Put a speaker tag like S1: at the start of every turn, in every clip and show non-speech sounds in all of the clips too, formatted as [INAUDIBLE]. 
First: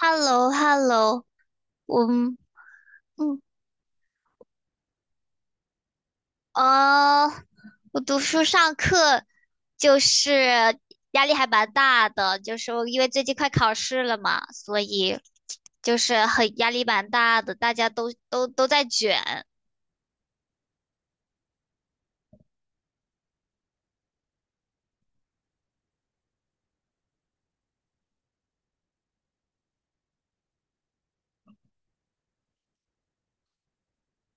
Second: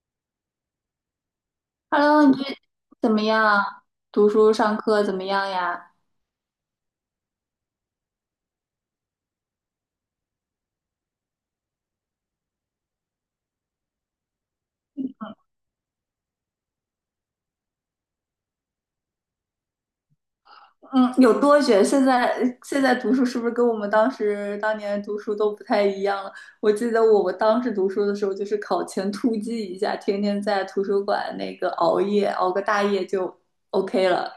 S1: Hello hello。 我
S2: Hello，你最怎么
S1: 嗯嗯。
S2: 样？读书上课怎么样呀？
S1: 哦，我读书上课就是压力还蛮大的，就是我因为最近快考试了嘛，所以就是很压力蛮大的，大家都在卷。
S2: 嗯，有多卷？现在读书是不是跟我们当时当年读书都不太一样了？我记得我们当时读书的时候，就是考前突击一下，天天在图书馆那个熬夜，熬个大夜就 OK 了。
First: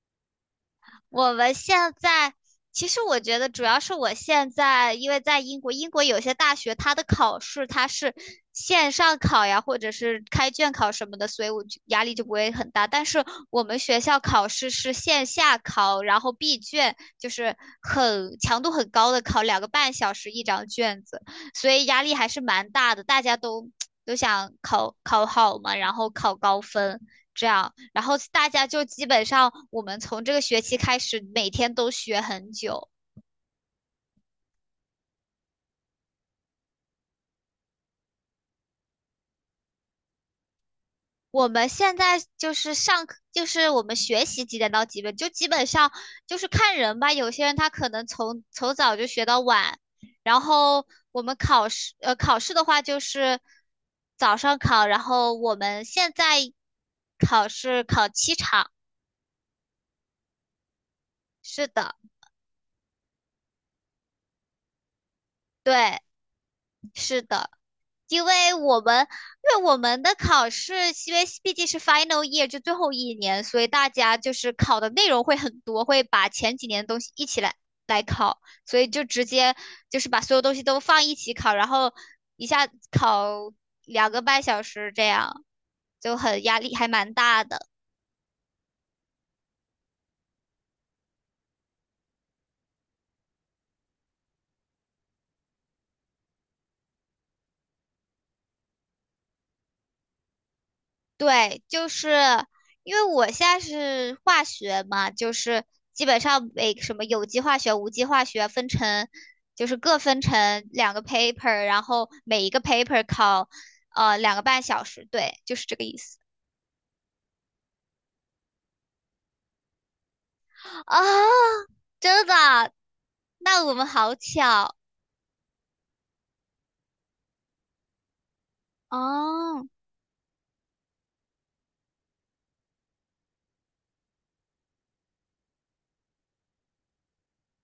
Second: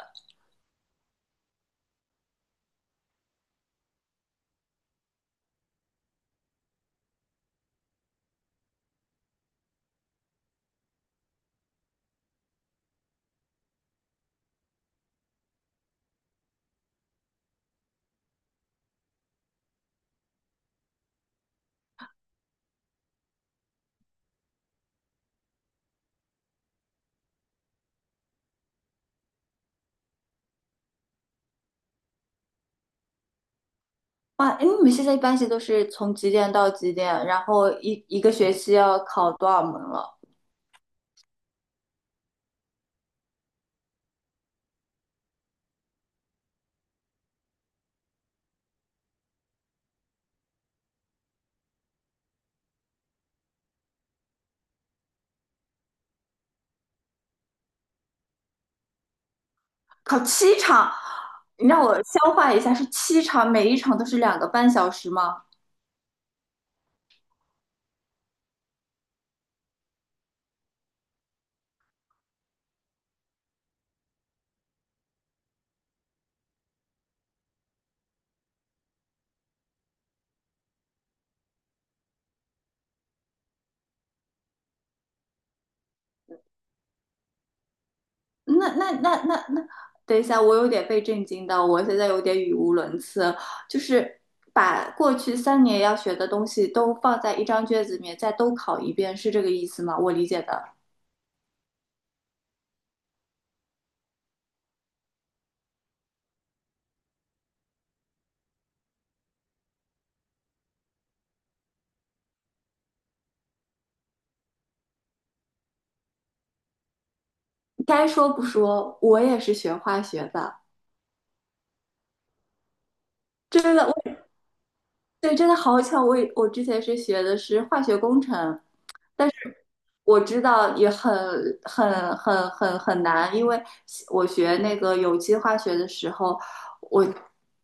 S1: 我们现在其实我觉得主要是我现在因为在英国，英国有些大学它的考试它是线上考呀，或者是开卷考什么的，所以我就压力就不会很大。但是我们学校考试是线下考，然后闭卷，就是很强度很高的考，两个半小时一张卷子。所以压力还是蛮大的，大家都想考考好嘛，然后考高分这样，然后大家就基本上我们从这个学期开始，每天都学很久。
S2: 哇，哎，你们现在一般是都是从几点到几点？然后一个学期要考多少门了？
S1: 我们现在就是上课，就是我们学习几点到几点，就基本上就是看人吧。有些人他可能从早就学到晚，然后我们考试的话就是早上考，然后我们现在考试考七场，
S2: 考七场，
S1: 是
S2: 你让
S1: 的。
S2: 我消化一下，是七场，每一场都是2个半小时吗？
S1: 对，是的，因为我们因为我们的考试，因为毕竟是 final year 就最后一年，所以大家就是考的内容会很多，会把前几年的东西一起来考，所以就直接就是把所有东西都放一起考，然后一下考两个半小时这样，就很压力还蛮大的。
S2: 那，等一下，我有点被震惊到，我现在有点语无伦次。就是把过去3年要学的东西都放在一张卷子里面，再都考一遍，是这个意思吗？我理解的。
S1: 对，就是因为我现在是化学嘛，就是基本上每什么有机化学、无机化学分成，就是各分成两个 paper,然后每一个 paper 考两个半小时，对，就是这个意思。
S2: 该说不说，我也是学化学的，
S1: 啊，真的？那我
S2: 真
S1: 们
S2: 的，
S1: 好
S2: 我
S1: 巧
S2: 对，真的好巧，我之前是学的是化学工程。但。
S1: 哦。
S2: 我知道也很难，因为我学那个有机化学的时候，我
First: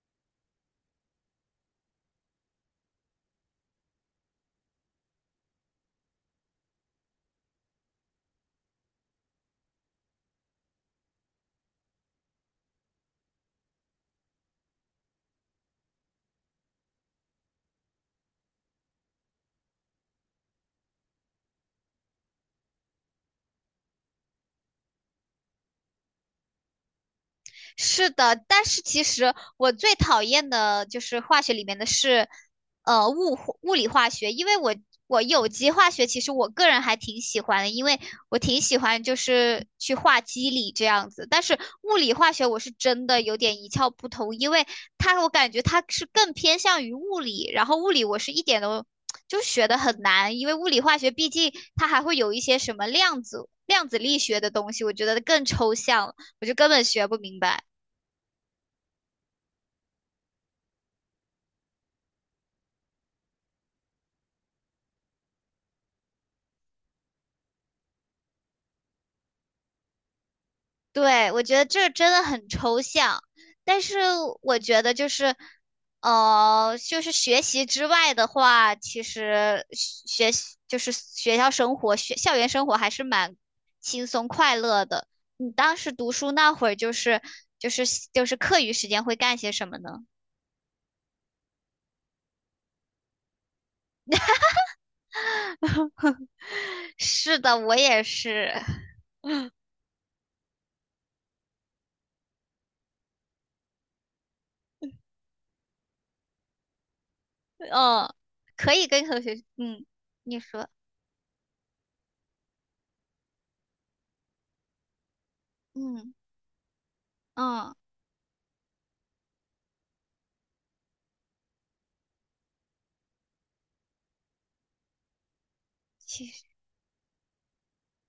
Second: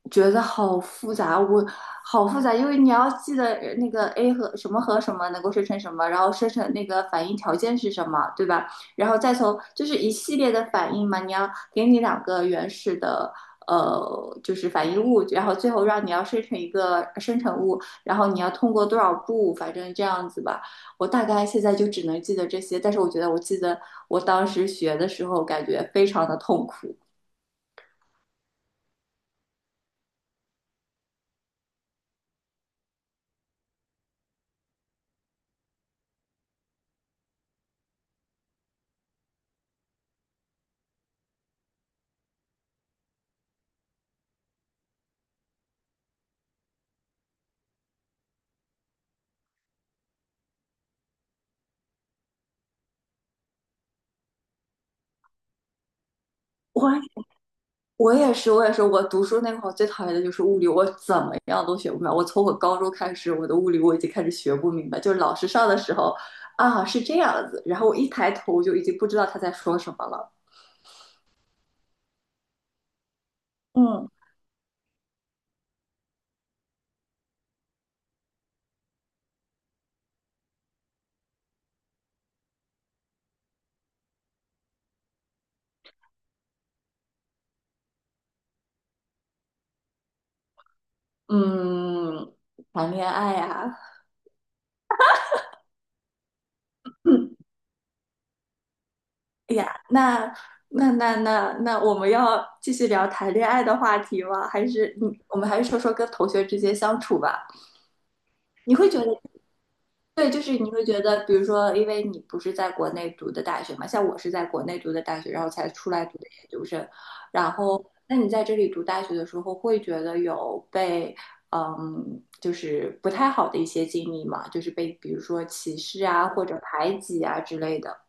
S2: 觉得好复杂，我好复杂，因为你要记得那个 A 和什么和什么能够生成什么，然后生成那个反应条件是什么，对吧？然后再从就是一系列的反应嘛，你要给你两个原始的。就是反应物，然后最后让你要生成一个生成物，然后你要通过多少步，反正这样子吧。我大概现在就只能记得这些，但是我觉得我记得我当时学的时候，感觉非常的痛苦。
S1: 是的，但是其实我最讨厌的就是化学里面的是，物理化学，因为有机化学其实我个人还挺喜欢的，因为我挺喜欢就是去画机理这样子，但是物理化学我是真的有点一窍不通，因为它我感觉它是更偏向于物理，然后物理我是一点都 [TSK] 就学的很难，因为物理化学毕竟它还会有一些什么量子力学的东西，我觉得更抽象了我就根本学不
S2: 我
S1: 明白。
S2: 我也是，我也是，我读书那会儿最讨厌的就是物理，我怎么样都学不明白。我从我高中开始，我的物理我已经开始学不明白，就是老师上的时候啊是这样子，然后我一抬头就已经不知道他在说什么了。
S1: 对，我觉得这真的很抽象，但是
S2: 嗯
S1: 我觉得就是学习之外的话，其实学习就是学校生活、学校园生活还是蛮轻松快乐的。你当时读书那会儿，就是就是课余时间会干些什么呢？
S2: 嗯，谈恋爱呀、啊
S1: [LAUGHS]
S2: 嗯
S1: 是的，我也是，
S2: 哎呀，那，我们要继续聊谈恋爱的话题吗？还是你，我们还是说说跟同学之间相处吧。
S1: 嗯，可
S2: 你
S1: 以
S2: 会觉
S1: 跟
S2: 得，
S1: 同学，嗯，
S2: 对，
S1: 你
S2: 就是
S1: 说，
S2: 你会觉得，比如说，因为你不是在国内读的大学嘛，像我是在国内读的大学，然后才出来
S1: 嗯
S2: 读的研究生，然
S1: 嗯，
S2: 后，那你在这里读大学的时候，会觉得有被，嗯，就是不太好的一些经历嘛，就是被比如说歧视
S1: 其
S2: 啊，
S1: 实。
S2: 或者排挤啊之类的。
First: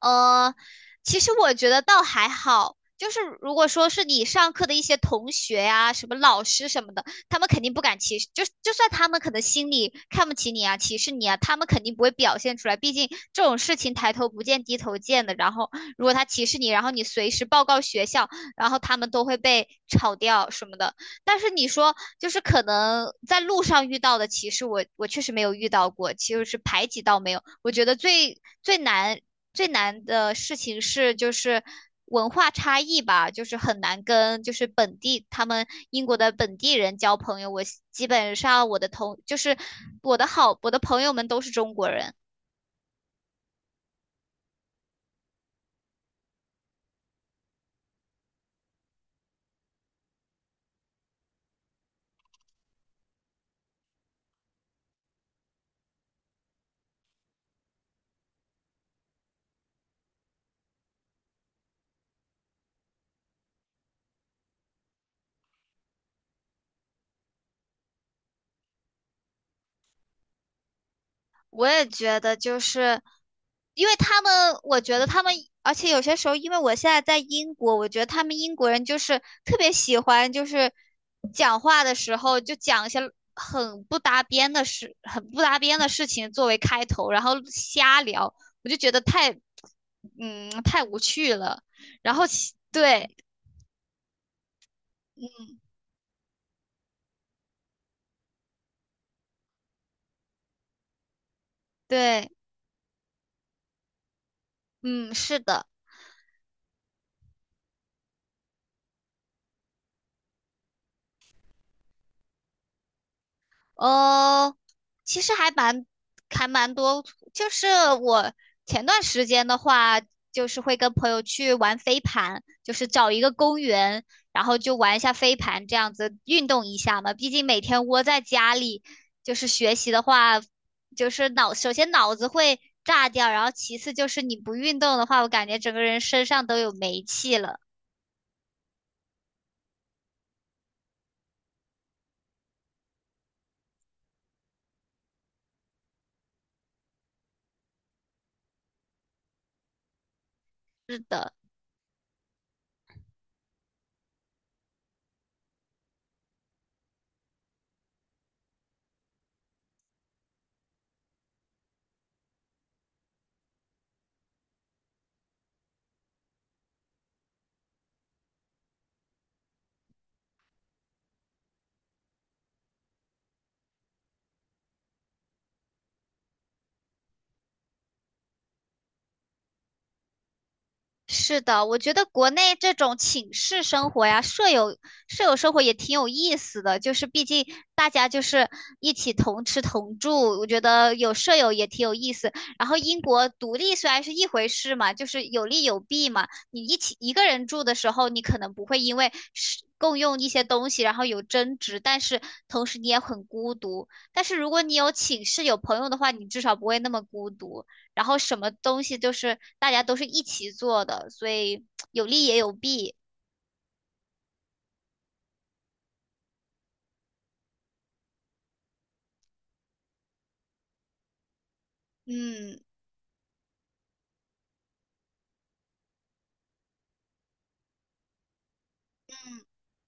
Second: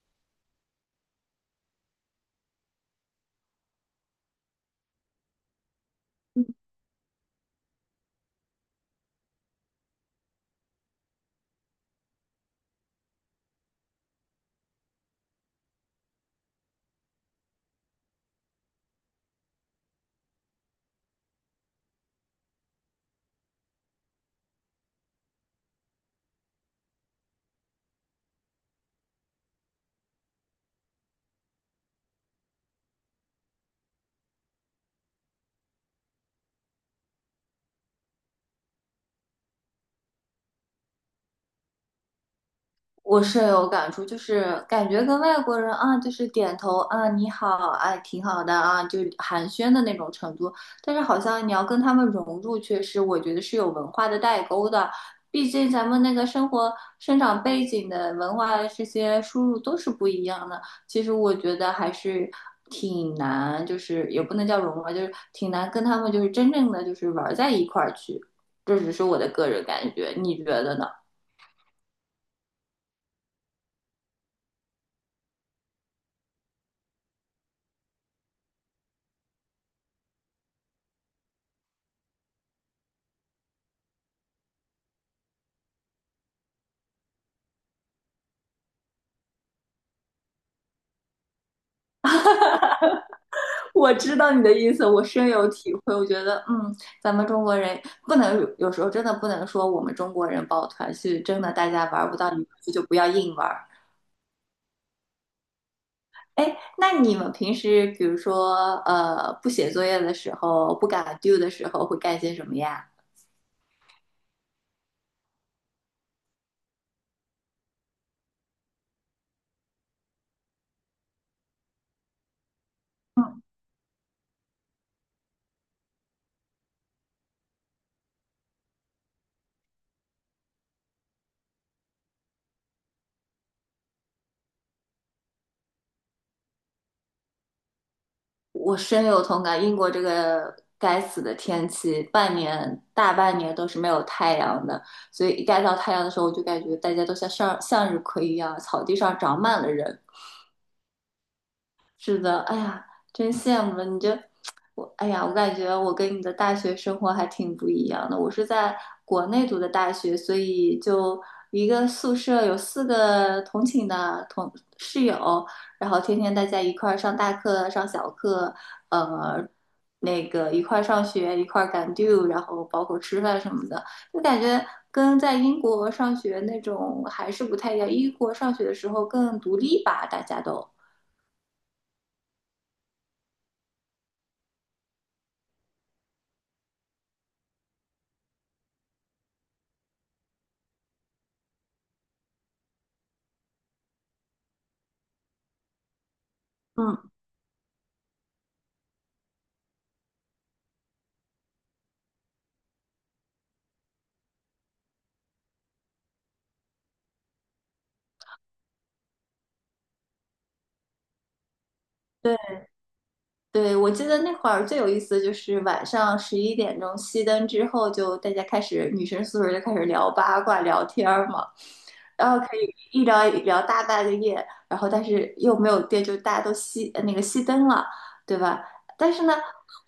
S1: 呃，其实我觉得倒还好，就是如果说是你上课的一些同学呀、什么老师什么的，他们肯定不敢歧视，就算他们可能心里看不起你啊、歧视你啊，他们肯定不会表现出来。毕竟这种事情抬头不见低头见的。然后如果他歧视你，然后你随时报告学校，然后他们都会被炒掉什么的。但是你说，就是可能在路上遇到的歧视我，我确实没有遇到过，其实是排挤倒没有。我觉得最难的事情是就是文化差异吧，就是很难跟就是本地他们英国的本地人交朋友。我基本上我的同就是我的好我的朋友们都是中国人。
S2: 我深有感触，就是感觉跟外国人啊，就是点头啊，你好，哎，挺好的啊，就寒暄的那种程度。但是好像你要跟他们融入，确实我觉得是有文化的代沟的。毕竟咱们那个生活、生长背景的文化这些输入都是不一样的。其实我觉得还是挺难，就是也不能叫融入吧，就是挺难跟他们就是真正的就是玩在一块儿去。这只是我的个人感觉，你觉得呢？
S1: 我也觉得，就是因为他们，我觉得他们，而且有些时候，因为我现在在英国，我觉得他们英国人就是特别喜欢，就是讲话的时候就讲一些很不搭边的事情作为开头，然后瞎聊，我就觉得太，嗯，太无趣了。然后对，
S2: 我知道你的意思，我深有
S1: 嗯，
S2: 体会。我觉得，嗯，咱们中国人不能有时候真的不能说我们中国人抱团是真的，大家玩不到
S1: 对，
S2: 一块去就不要硬玩儿。
S1: 嗯，是的。
S2: 哎，那你们平时比如说，不写作业的时候，不敢 do 的时候，会干些什么呀？
S1: 呃，其实还蛮多，就是我前段时间的话，就是会跟朋友去玩飞盘，就是找一个公园，然后就玩一下飞盘，这样子运动一下嘛。毕竟每天窝在家里，就是学习的话，就是脑，首先脑子会炸掉，然后其次就是你不运动的话，我感觉整个人身上都有煤气了。
S2: 我深有同感，英国这个该死的天气，半年大半年都是没有太阳的，所以一该到太阳的时候，我就感觉大家都像向日葵一样，草地上长满了人。
S1: 是的。
S2: 是的，哎呀，真羡慕了你这，我哎呀，我感觉我跟你的大学生活还挺不一样的。我是在国内读的大学，所以就一个宿舍有四个同寝的同室友，然后天天大家一块儿上大课、上小课，呃，那个一块儿上学、一块儿赶 due，然后包括吃饭什么的，就感觉跟在英国上学那种还是不太一样。英国上学的时候更独立吧，大家都。
S1: 是的，我觉得国内这种寝室生活呀，舍友生活也挺有意思的，就是毕竟大家就是一起同吃同住，我觉得有舍友也挺有意思。然后英国独立虽然是一回事嘛，就是有利有弊嘛。你一起
S2: 嗯，
S1: 一个人住的时候，你可能不会因为是共用一些东西然后有争执，但是同时你也很孤独。但是如果你有寝室有朋友的话，你至少不会那么孤独。然后什么东西都是大家都是一起做的，所以有利也有
S2: 对。
S1: 弊。
S2: 对，我记得那会儿最有意思的就是晚上11点钟熄灯之后，就大家开始女生宿舍就开始聊八卦、聊天儿嘛，然后可
S1: 嗯。
S2: 以一聊一聊大半个夜，然后但是又没有电，就大家都熄呃那个熄灯了，对吧？但是呢，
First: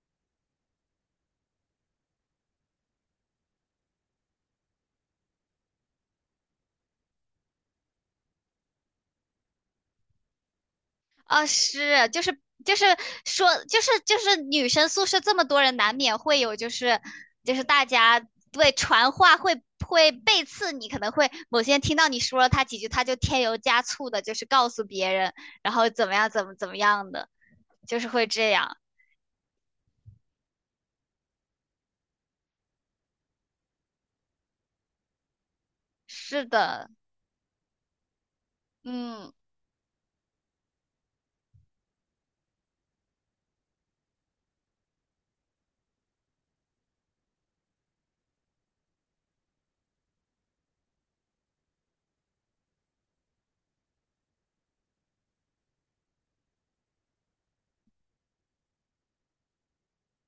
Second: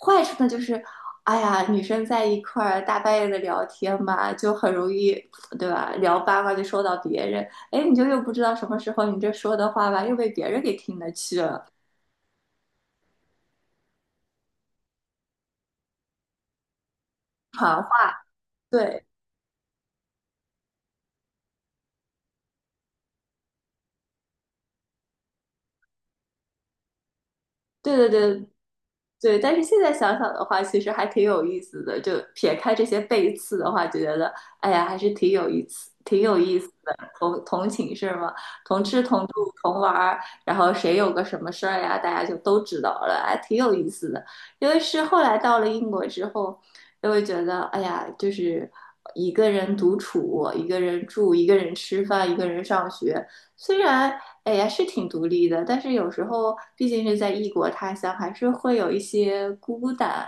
S2: 坏处呢就是，哎呀，女生在一块儿大半夜的聊天吧，就很容易，对吧？聊八卦就说到别人，哎，你就又不知道什么时候你这说的话吧，又被别人给听得去
S1: 啊，
S2: 了，
S1: 是，就是说，就是女生宿舍这么多人，难免会有就是大
S2: 好。
S1: 家对
S2: 对，
S1: 传话会背刺你，可能会某些人听到你说了他几句，他就添油加醋的，就是告诉别人，然后怎么样怎么样的，
S2: 对
S1: 就是
S2: 对
S1: 会
S2: 对
S1: 这样。
S2: 对，但是现在想想的话，其实还挺有意思的。就撇开这些背刺的话，就觉得哎呀，还是挺有意思，挺有
S1: 是
S2: 意思
S1: 的，
S2: 的。同寝室嘛，同吃同
S1: 嗯。
S2: 住同玩儿，然后谁有个什么事儿呀，大家就都知道了，还挺有意思的。因为是后来到了英国之后，就会觉得哎呀，就是一个人独处，一个人住，一个人吃饭，一个人上学，虽然哎呀，是挺独立的，但是有时候毕竟是在异国他乡，还是会有一些孤单。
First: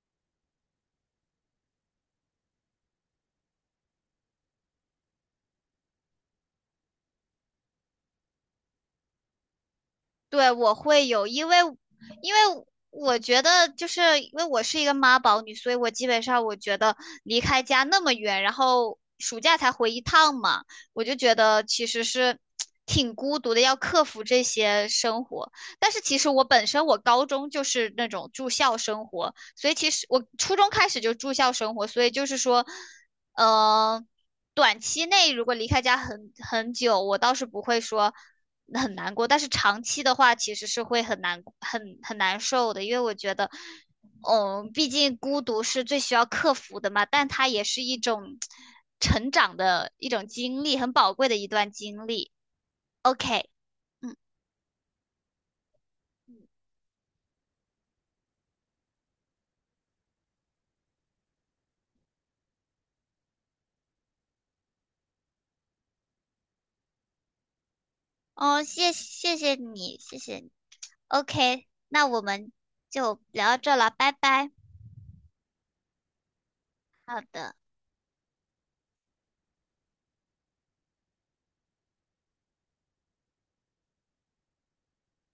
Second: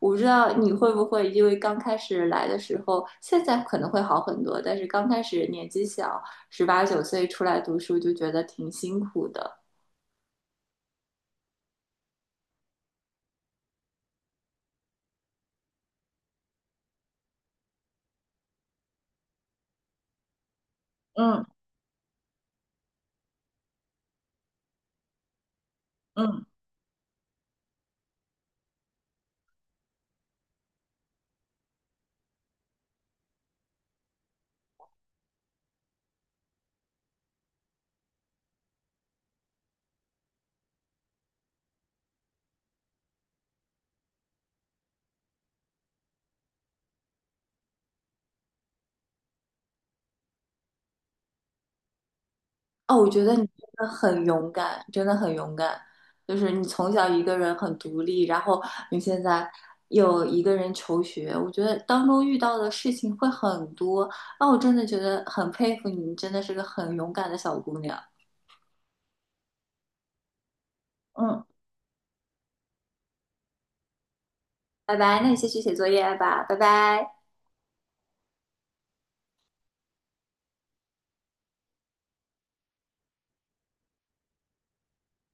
S2: 我不知道你会不会，因为刚开始来的时候，现在可能会好很多，但是刚开始年纪小，十八九岁出来读书就觉得挺辛苦的。
S1: 对，我会有，因为我觉得，就是因为我是一个妈宝女，所以我基本上我觉得离开家那么远，然后暑假才回一趟嘛，我就觉
S2: 嗯
S1: 得其实是挺孤独的，要克服这些生活。但是其实我
S2: 嗯，
S1: 本身我高中就是那种住校生活，所以其实我初中开始就住校生活，所以就是说，呃，短期内如果离开家很久，我倒是不会说。很难过，但是长期的话其实是会很难受的，因为我觉得，嗯，毕竟孤独是最需要克服的嘛，但它也是一种成长的一种经历，很宝贵的一段经历。
S2: 哦，我觉得你
S1: OK,
S2: 真的
S1: 嗯，
S2: 很勇敢，真的很勇敢。就是你从小一个人很独立，然后你现在又一个人求学，我觉得当中遇到的事情会很多。那我真的觉得很佩服你，你真的是个很勇敢的小姑娘。
S1: 哦，谢谢你，谢谢你。
S2: 嗯，
S1: OK,那我们就聊到这了，拜拜。
S2: 拜拜，那你先去写作业吧，拜拜。
S1: 好的。